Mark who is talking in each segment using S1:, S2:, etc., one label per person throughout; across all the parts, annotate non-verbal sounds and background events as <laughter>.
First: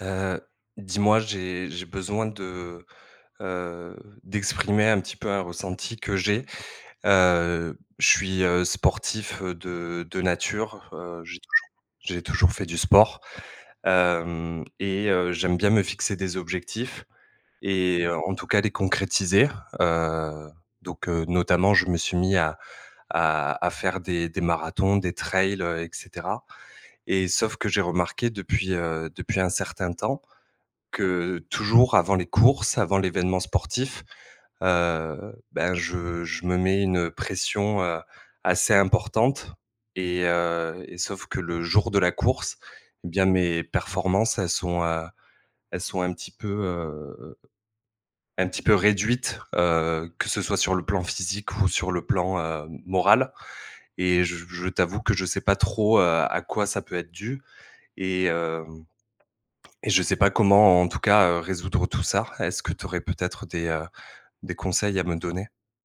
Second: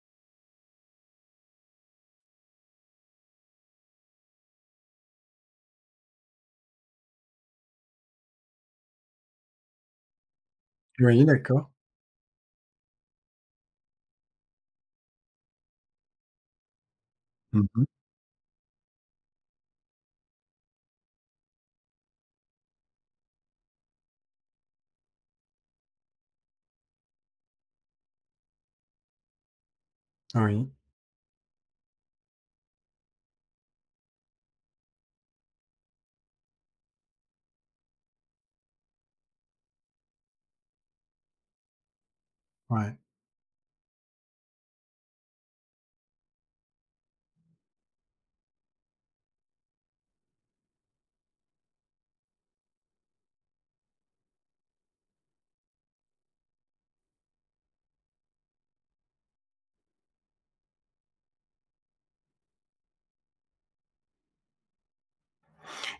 S1: Heu, dis-moi j'ai j'ai besoin de, heu, d'exprimer un petit peu un ressenti que j'ai. Heu, je suis heu, sportif, heu, de de nature, heu,
S2: Oui
S1: j'ai toujours
S2: d'accord.
S1: j'ai toujours fait du sport. Hem, et heu, j'aime bien me fixer des objectifs
S2: Mmh mh.
S1: et en en tout cas les concrétiser. Heu, donc, heu, notamment je me suis mis à à à faire des des marathons, des trails, heu, et cetera. Et sauf que j'ai remarqué depuis, heu, depuis un certain temps
S2: Oui.
S1: que toujours avant les courses, avant l'évènement sportif heu, ben je je me mets une pression, heu, assez importante. Et heu et sauf que le jour de la course,
S2: Ouais.
S1: et bien mes performances, elles sont, heu elles sont un petit peu, heu un petit peu réduites. Heu, que ce soit sur le plan physique ou sur le plan, heu, m moral. Et je je t'avoue que je sais pas trop, heu, à quoi ça peut être dû. Et heu, et je sais pas comment en tout cas, heu, résoudre tout ça. Est-ce que tu aurais peut-être des, heu, des conseils à me donner?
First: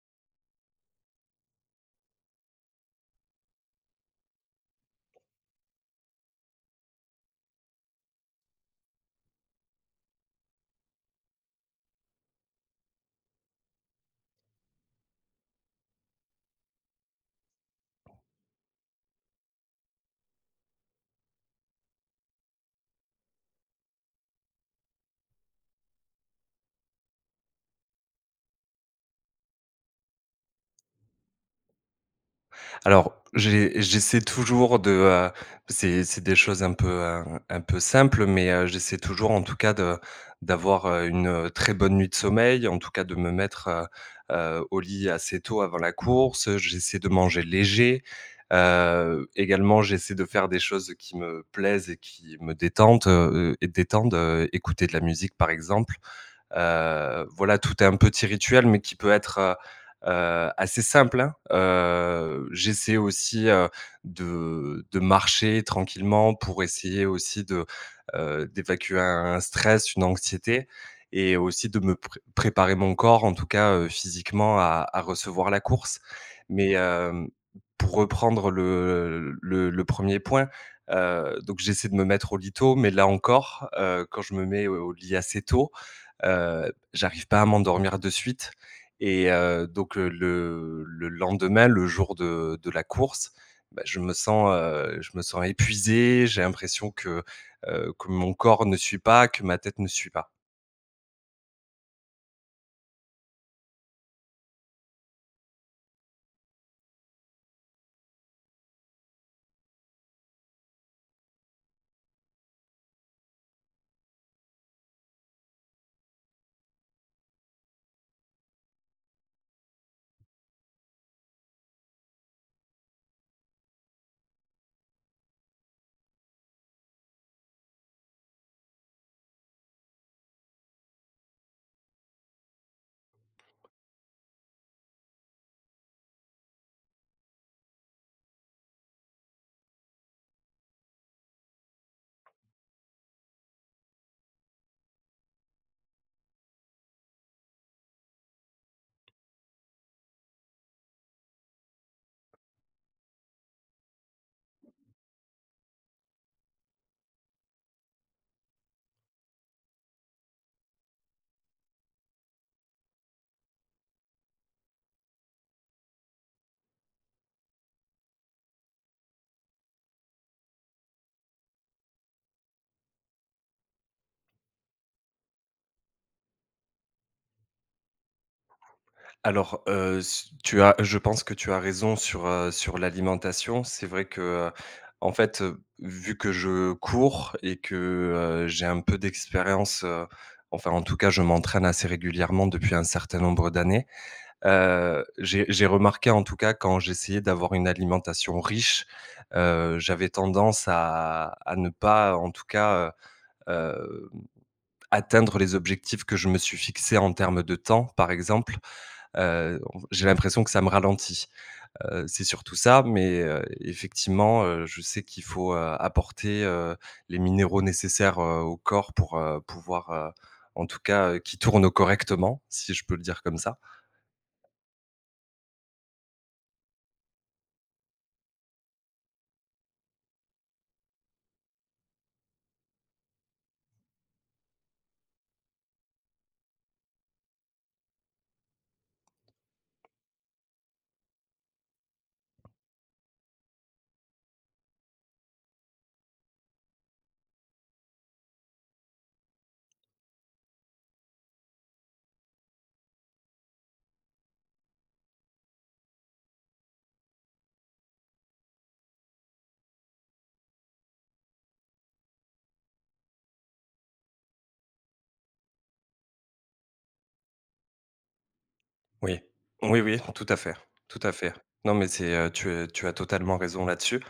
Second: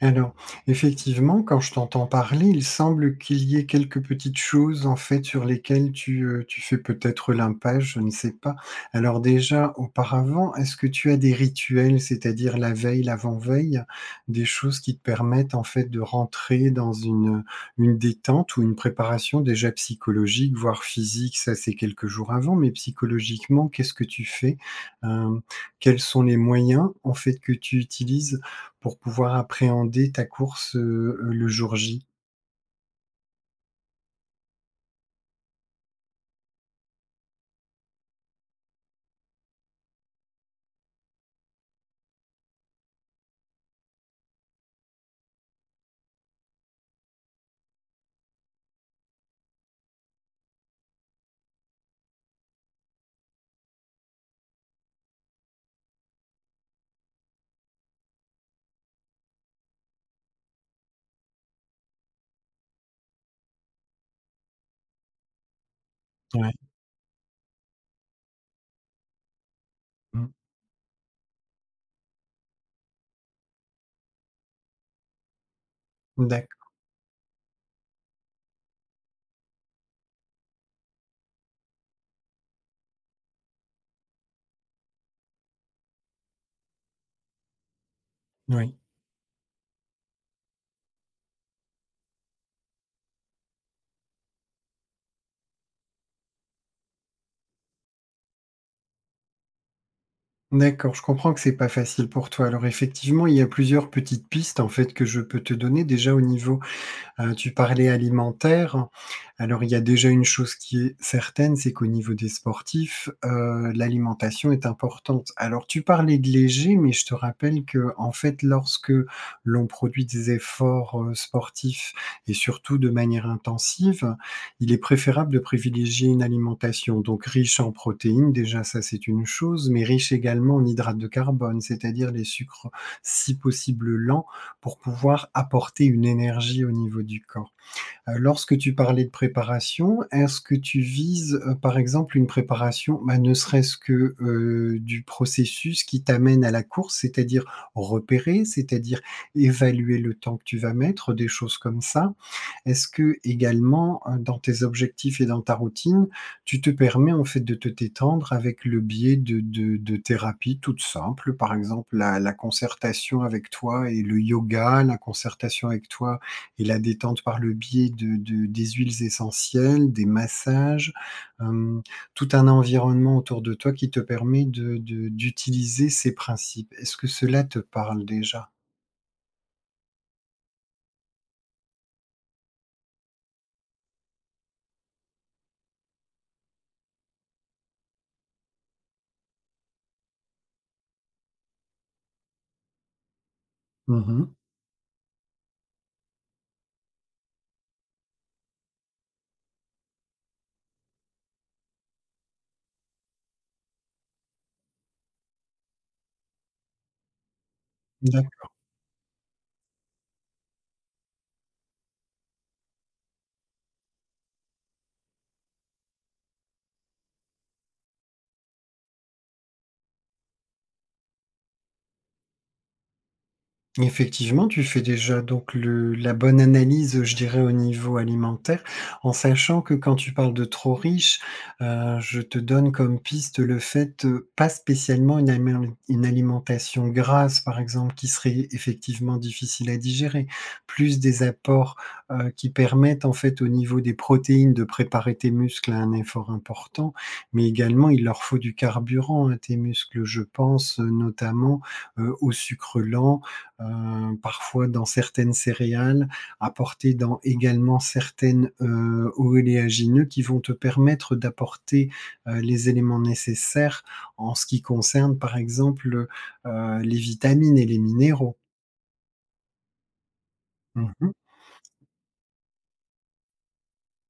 S2: Alors, effectivement quand je t'entends parler, il semble qu'il y ait quelques petites choses en fait sur lesquelles tu, heu, tu fais peut-être l'impasse, je ne sais pas. Alors déjà auparavant, est-ce que tu as des rituels? C'est-à-dire la veille, l'avant-veille, des choses qui te permettent en fait de rentrer dans une, heu une détente ou une préparation déjà psychologique, voire physique? Ca c'est quelques jours avant, mais psychologiquement, qu'est-ce que tu fais? Hem, quels sont les moyens en fait que tu utilises pour pouvoir appréhender ta course, heu, le jour J?
S1: Alors, j'e j'essaie toujours de, heu, c'est c'est des choses un peu, heu, un un peu simples mais, heu, j'essaie toujours en tout cas de d'avoir, heu, une, heu, très bonne nuit de sommeil. En tout cas de me mettre, heu heu, au lit assez tôt avant la course, heu, j'essaie de manger léger, heu, également j'essaie de faire des choses qui me plaisent et qui me détendent, heu heu, détendent, heu, écouter de la musique par exemple. Heu, voilà, tout un petit rituel mais qui peut être, heu heu assez simple, hein. Heu, j'essaie aussi, heu, de de marcher tranquillement
S2: Ouais.
S1: pour essayer aussi de, heu, d'évacuer un un stress, une
S2: Mmh.
S1: anxiété. Et aussi de me pr préparer mon corps en tout cas, heu, physiquement, à à recevoir la course.
S2: Mmh, d'accord.
S1: Mais hem, pour reprendre le, heu, l le le 1er point, heu, donc j'essaie de me mettre au lit tôt, mais là encore, heu, quand je me mets, heu, au lit assez tôt, heu, j'arrive pas à m'endormir de suite.
S2: N oui.
S1: Et, heu, donc, heu, le le lendemain, le jour de de la course, bah je me sens, heu, je me sens épuisé, j'ai l'impression que heu, que mon corps ne suit pas, que ma tête ne suit pas.
S2: D'accord, je comprends que c'est pas facile pour toi. Alors effectivement, il y a plusieurs petites pistes en fait que je peux te donner, déjà au niveau, heu, tu parlais alimentaire. Alors, il y a déjà une chose qui est certaine, c'est qu'au niveau des sportifs, heu, l'alimentation est importante. Alors tu parlais de léger, mais je te rappelle qu'en fait, lorsque l'on produit des efforts, heu, sportifs, et surtout de manière intensive, il est préférable de privilégier une alimentation donc riche en protéines, déjà ça c'est une chose, mais riche également en hydrates de carbone, c'est-à-dire les sucres, si possible lents, pour pouvoir apporter une énergie au niveau du corps. Heu, lorsque tu parlais de préparation, est-ce que tu vises, heu, par exemple, une préparation ma ne serait-ce que, heu du processus qui t'amène à la course? C'est-à-dire repérer, c'est-à-dire évaluer le temps que tu vas mettre, des choses comme ça? Est-ce que, également, heu, dans tes objectifs et dans ta routine, tu te permets en fait de te détendre? Avec le biais de de de thérapies toutes simples, par exemple la la concertation avec toi et le Yoga. La concertation avec toi et la détente par le biais de de des huiles essentielles, des massages, hem, tout un environnement autour de toi, qui te permet de de d'utiliser ces principes. Est-ce que cela te parle, déjà?
S1: Alors, heu s tu as, je pense que tu as raison sur, heu, sur l'alimentation. C'est vrai que, heu, en fait, heu, vu que je cours et que, heu, j'ai un peu d'expérience, heu, enfin en tout cas je m'entraîne assez régulièrement, depuis un certain nombre d'années,
S2: Mmh mh.
S1: heu. J'ai j'ai remarqué en tout cas quand j'essayais d'avoir une alimentation riche, heu, j'avais tendance à à ne pas, en tout cas, heu, hem, atteindre les objectifs que je me suis fixés. En termes de temps, par
S2: D'accord.
S1: exemple, heu, en f j'ai l'impression que ça me ralentit. Heu, c'est surtout ça, mais, heu, effectivement, heu, je sais qu'il faut, heu, apporter, heu, les minéraux nécessaires, heu, au corps, pour, heu, pouvoir, heu, en tout cas, heu, qu'il tourne correctement, si je peux le dire comme ça.
S2: Effectivement, tu fais déjà donc le la bonne analyse, heu, je dirais au niveau alimentaire. En sachant que quand tu parles de trop riche, heu, je te donne comme piste le fait, heu, pas spécialement une amélemi une alimentation grasse par exemple, qui serait effectivement difficile à digérer. Plus des apports, heu, qui permettent en fait au niveau des protéines de préparer tes muscles à un effort important, mais également il leur faut du carburant, à tes muscles, je pense, heu, notamment, heu, aux sucres lents. Heu parfois dans certaines céréales, apportés dans également certaines, heu, oléagineux qui vont te permettre d'apporter, heu, les éléments nécessaires en ce qui concerne par exemple, heu heu, les vitamines et les minéraux.
S1: Oui, oui oui, tout à fait,
S2: Mmh
S1: tout
S2: mh.
S1: à fait. Non mais c'est heu, tu, heu, tu as totalement raison là-dessus.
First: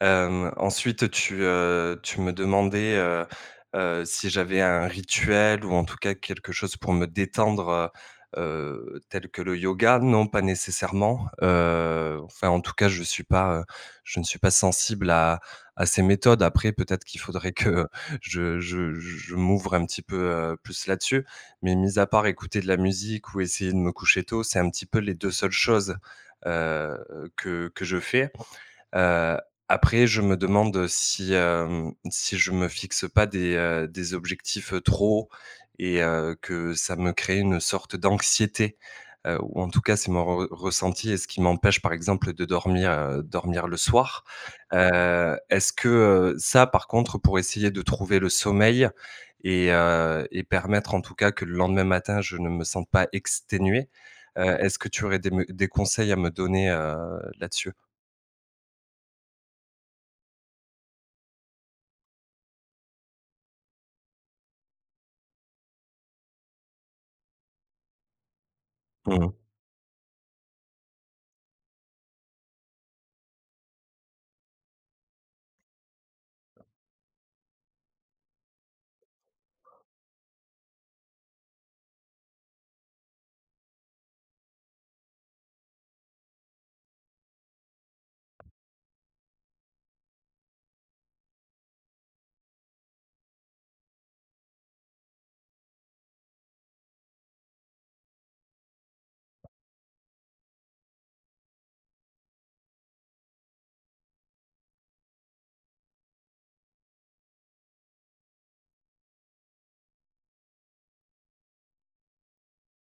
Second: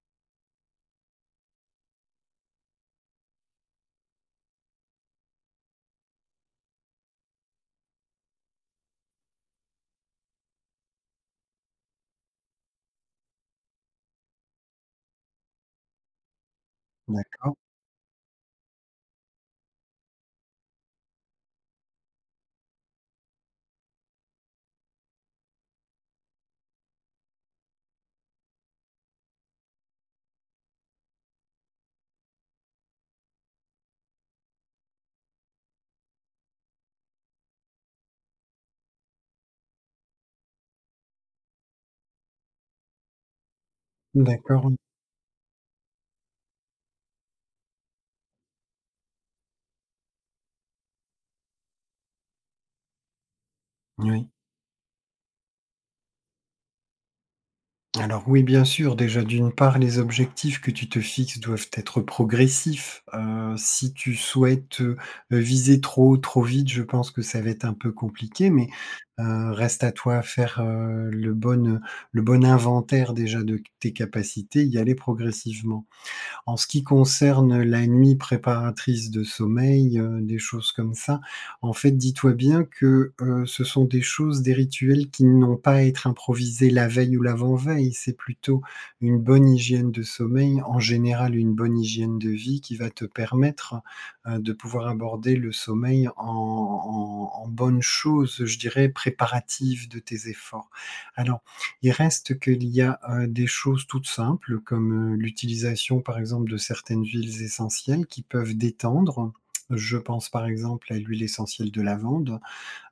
S1: Hem, ensuite tu, heu, tu me demandais, heu heu, si j'avais un rituel, ou en tout cas quelque chose pour me détendre, heu heu, tel que le yoga. Non pas nécessairement, heu, enfin en tout cas je suis pas, heu, je ne suis pas sensible à à ces méthodes. Après peut-être qu'il faudrait
S2: D'accord.
S1: <chuckles> que, heu, je je je je m'ouvre un petit peu, heu, plus là-dessus. Mais mis à part écouter de la musique ou essayer de me coucher tôt, c'est un petit peu les 2 seules choses, heu, que que je fais. Heu, après je me demande si, hem, si je me fixe pas des, heu, des objectifs trop hauts. Et heu, que ça me crée une sorte d'anxiété, heu, ou en tout cas c'est mon re re ressenti, et ce qui m'empêche par exemple de dormir, heu, dormir le soir.
S2: D'accord.
S1: Heu, est-ce que, heu, ça par contre pour essayer de trouver le sommeil et heu, et permettre en tout cas que le lendemain matin, je ne me sente pas exténué.
S2: N oui.
S1: Heu, est-ce que tu aurais des me des conseils à me donner, heu, là-dessus?
S2: Alors oui, bien sûr, déjà d'une part, les objectifs que tu te fixes doivent être progressifs. Heu, si tu souhaites, heu heu, viser trop haut, trop vite, je pense que ça va être un peu compliqué. Mais,
S1: Mmh mh.
S2: heu, reste à toi faire, heu, le bon, heu, le bon inventaire déjà de c tes capacités, y aller progressivement. En ce qui concerne la nuit préparatrice de sommeil, heu, des choses comme ça, en fait, dis-toi bien que, heu, ce sont des choses, des rituels qui n'ont pas à être improvisés la veille ou l'avant-veille. C'est plutôt une bonne hygiène de sommeil, en général une bonne hygiène de vie qui va te permettre, heu, de pouvoir aborder le sommeil en en en bonne chose. Je dirais préparatif de tes efforts. Alors il reste qu'il y a, heu, des choses toutes simples comme, heu, l'utilisation par exemple de certaines huiles essentielles, qui peuvent détendre. <clicks tongue> Je pense par exemple à l'huile essentielle de lavande.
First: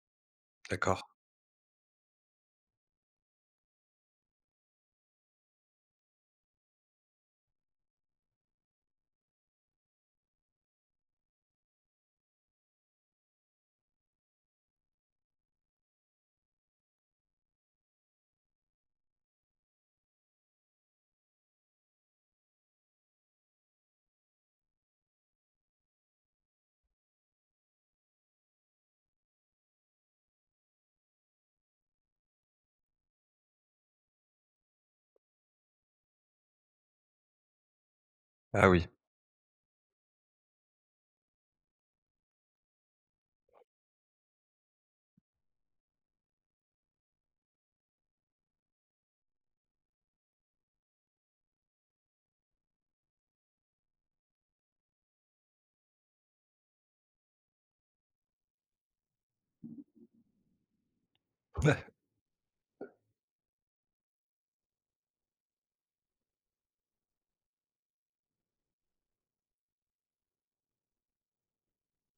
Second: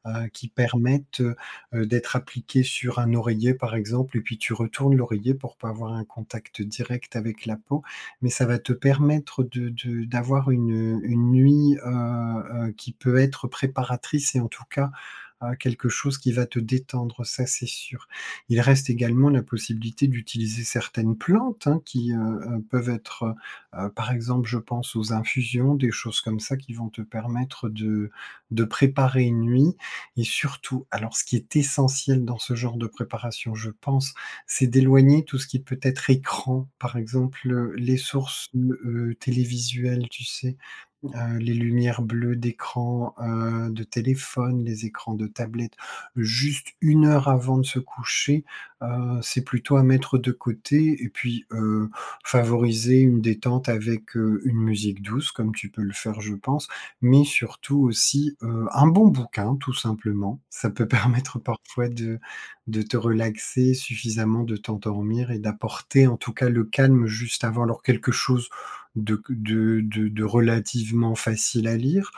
S2: Heu, qui
S1: D'accord.
S2: permettent, heu heu, d'être appliquées sur un oreiller par exemple et puis tu retournes l'oreiller pour pas avoir un contact direct avec la peau. Mais ça va te permettre de de d'avoir une, heu, une nuit, heu heu, qui peut être préparatrice et en tout cas, heu, quelque chose qui va te détendre, ça c'est sûr. Il reste également la possibilité d'utiliser certaines plantes hein, qui, heu heu, peuvent être, heu heu, par exemple je pense aux infusions. Des choses comme ça qui vont te permettre de de préparer une nuit. Et surtout alors ce qui est essentiel dans ce genre de préparation, je pense, c'est d'éloigner tout ce qui peut être écran par exemple. Heu, les sources,
S1: Ah
S2: heu
S1: oui.
S2: heu, télévisuelles, tu sais? Heu, les lumières bleues d'écran, heu, de téléphone, les écrans de tablette juste 1 heure avant de se coucher, heu, c'est plutôt à mettre de côté. Et puis, heu, favoriser une détente avec, heu, une musique douce comme tu peux le faire je pense. Mais surtout aussi, heu, un bon bouquin tout simplement, ça peut permettre <chuckles> parfois de de
S1: <chuckles>
S2: te relaxer suffisamment. De t'endormir et d'apporter en tout cas le calme juste avant. Alors quelque chose de q de de de relativement facile à lire,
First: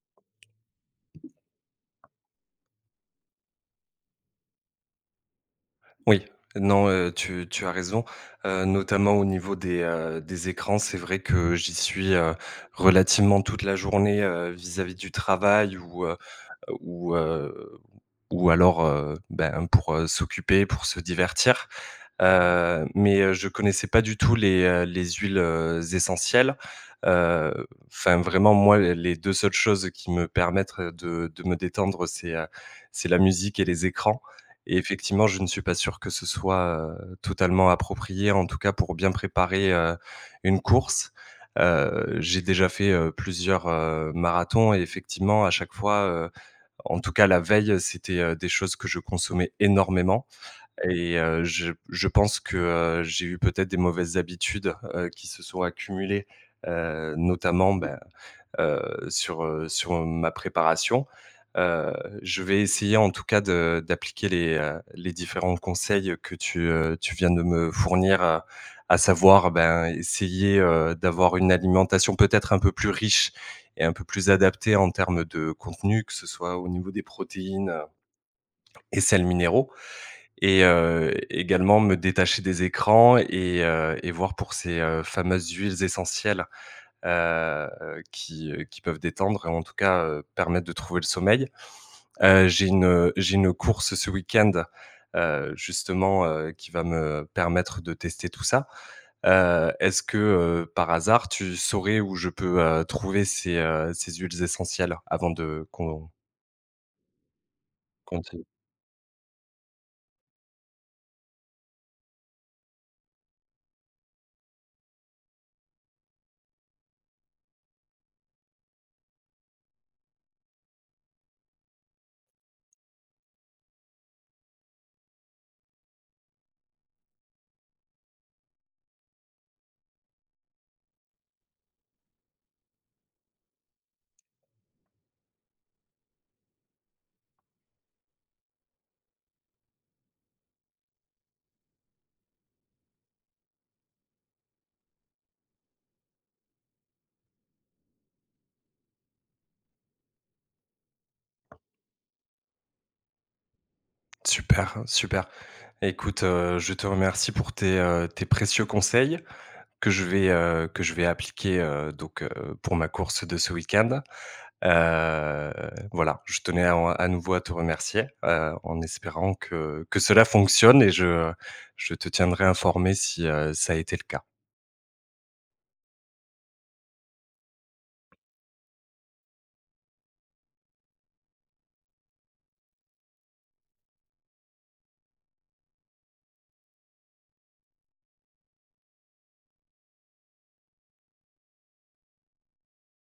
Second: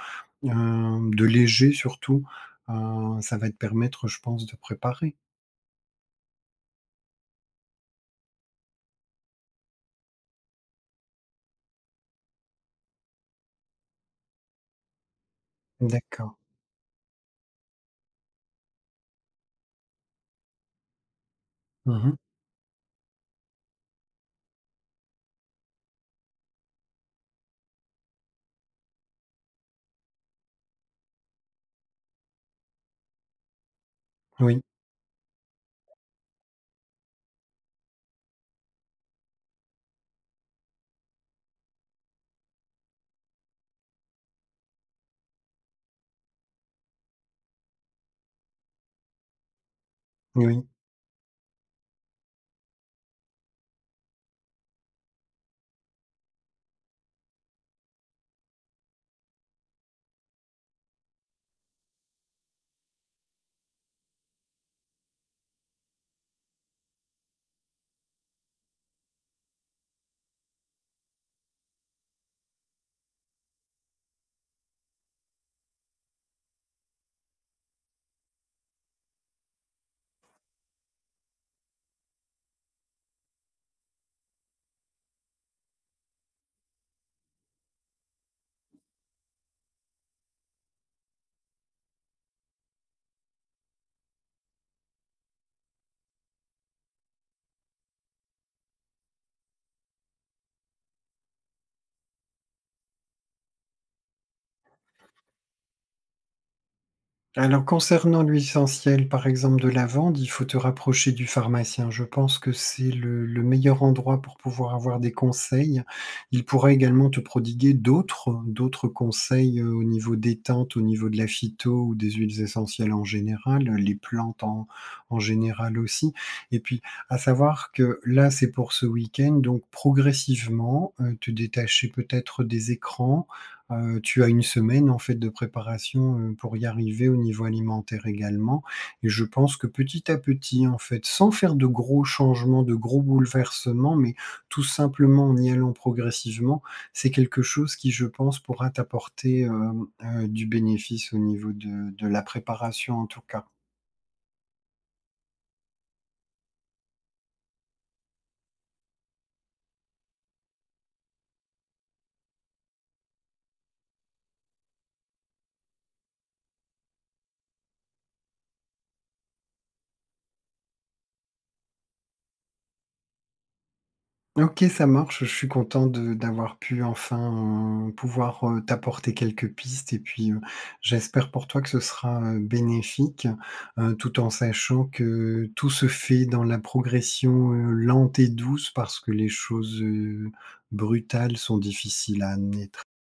S2: hem, de léger surtout, heu, ça va te permettre je pense de préparer.
S1: Oui. Non, heu, tu tu as raison, heu, notamment au niveau des, heu, des écrans, c'est vrai que j'y suis, heu, relativement toute la journée. Heu vis-à-vis du travail ou, heu
S2: D'accord.
S1: heu, ou, heu, ou alors, heu, ben pour, heu, s'occuper pour se divertir.
S2: Mmh mh.
S1: Heu, mais, heu, je connaissais pas du tout les, heu, les huiles, heu, essentielles, heu, enfin vraiment moi l les 2 seules choses qui me permettent de de me détendre, c'est, heu, c'est la musique et les écrans
S2: Oui.
S1: et effectivement je ne suis pas sûr que ce soit, heu, totalement approprié, en tout cas pour bien préparer, heu, une course. Heu, j'ai déjà fait, heu, plusieurs, heu, marathons et effectivement à chaque fois, heu, en tout cas la veille, c'était, heu, des choses que je consommais énormément
S2: N oui.
S1: et heu, je p je pense que, heu, j'ai eu peut-être des mauvaises habitudes, heu, qui se sont accumulées. Heu, notamment ben, heu, sur, heu, sur ma préparation. Heu, je vais essayer en tout cas de d'appliquer les, heu, les différents conseils que tu, heu, tu viens de me fournir. Heu, à savoir ben essayer, heu, d'avoir une alimentation peut-être un peu plus riche et un peu plus adaptée. En termes de contenu, que ce soit au niveau des protéines, heu et sels minéraux et heu, également me détacher des écrans et heu, et voir pour ces, heu, fameuses huiles essentielles, heu, qui, heu, qui peuvent détendre e t en tout cas, heu, permettre de trouver le sommeil. Heu, j'ai une, heu, j'ai une course ce week-end, heu, justement, heu, qui va me permettre de tester tout ça. Heu, est-ce que, heu, par hasard tu saurais où je peux, heu, trouver ces, heu, ces huiles essentielles avant de qu'on
S2: Alors concernant
S1: Compter.
S2: l'huile essentielle par exemple de lavande, il faut te rapprocher du pharmacien. Je pense que c'est le le meilleur endroit pour pouvoir avoir des conseils. Il pourra également te prodiguer d'autres d'autres conseils, heu, au niveau détente. Au niveau de la phyto ou des huiles essentielles en général, heu, les plantes en en général aussi et puis à savoir que là, c'est pour ce week-end donc progressivement, heu, te détacher peut-être des écrans, heu, tu as 1 semaine en fait de préparation, heu, pour y arriver. Au niveau alimentaire également et je pense que petit à petit en fait sans faire de gros changements, de gros bouleversements mais tout simplement en y allant progressivement. C'est quelque chose qui je pense pourra t'apporter, hem, heu, du bénéfice au niveau de de la préparation en tout cas.
S1: Super! Super! Écoute, heu, je te remercie pour tes, heu, tes précieux conseils, que je vais, heu, que je vais appliquer. Heu, donc, heu, pour ma course de ce week-end. Heu, voilà, je tenais à en à nouveau à te remercier, heu, en espérant que que cela fonctionne et je je te tiendrai informé si, heu, ça a été le cas.
S2: OK, ça marche, je suis content de d'avoir pu enfin, heu, pouvoir, heu, t'apporter quelques pistes et puis, heu, j'espère pour toi que ce sera, heu, bénéfique. Heu, tout en sachant que tout se fait dans la progression, heu, lente et douce parce que les choses, heu, brutales sont difficiles à amener.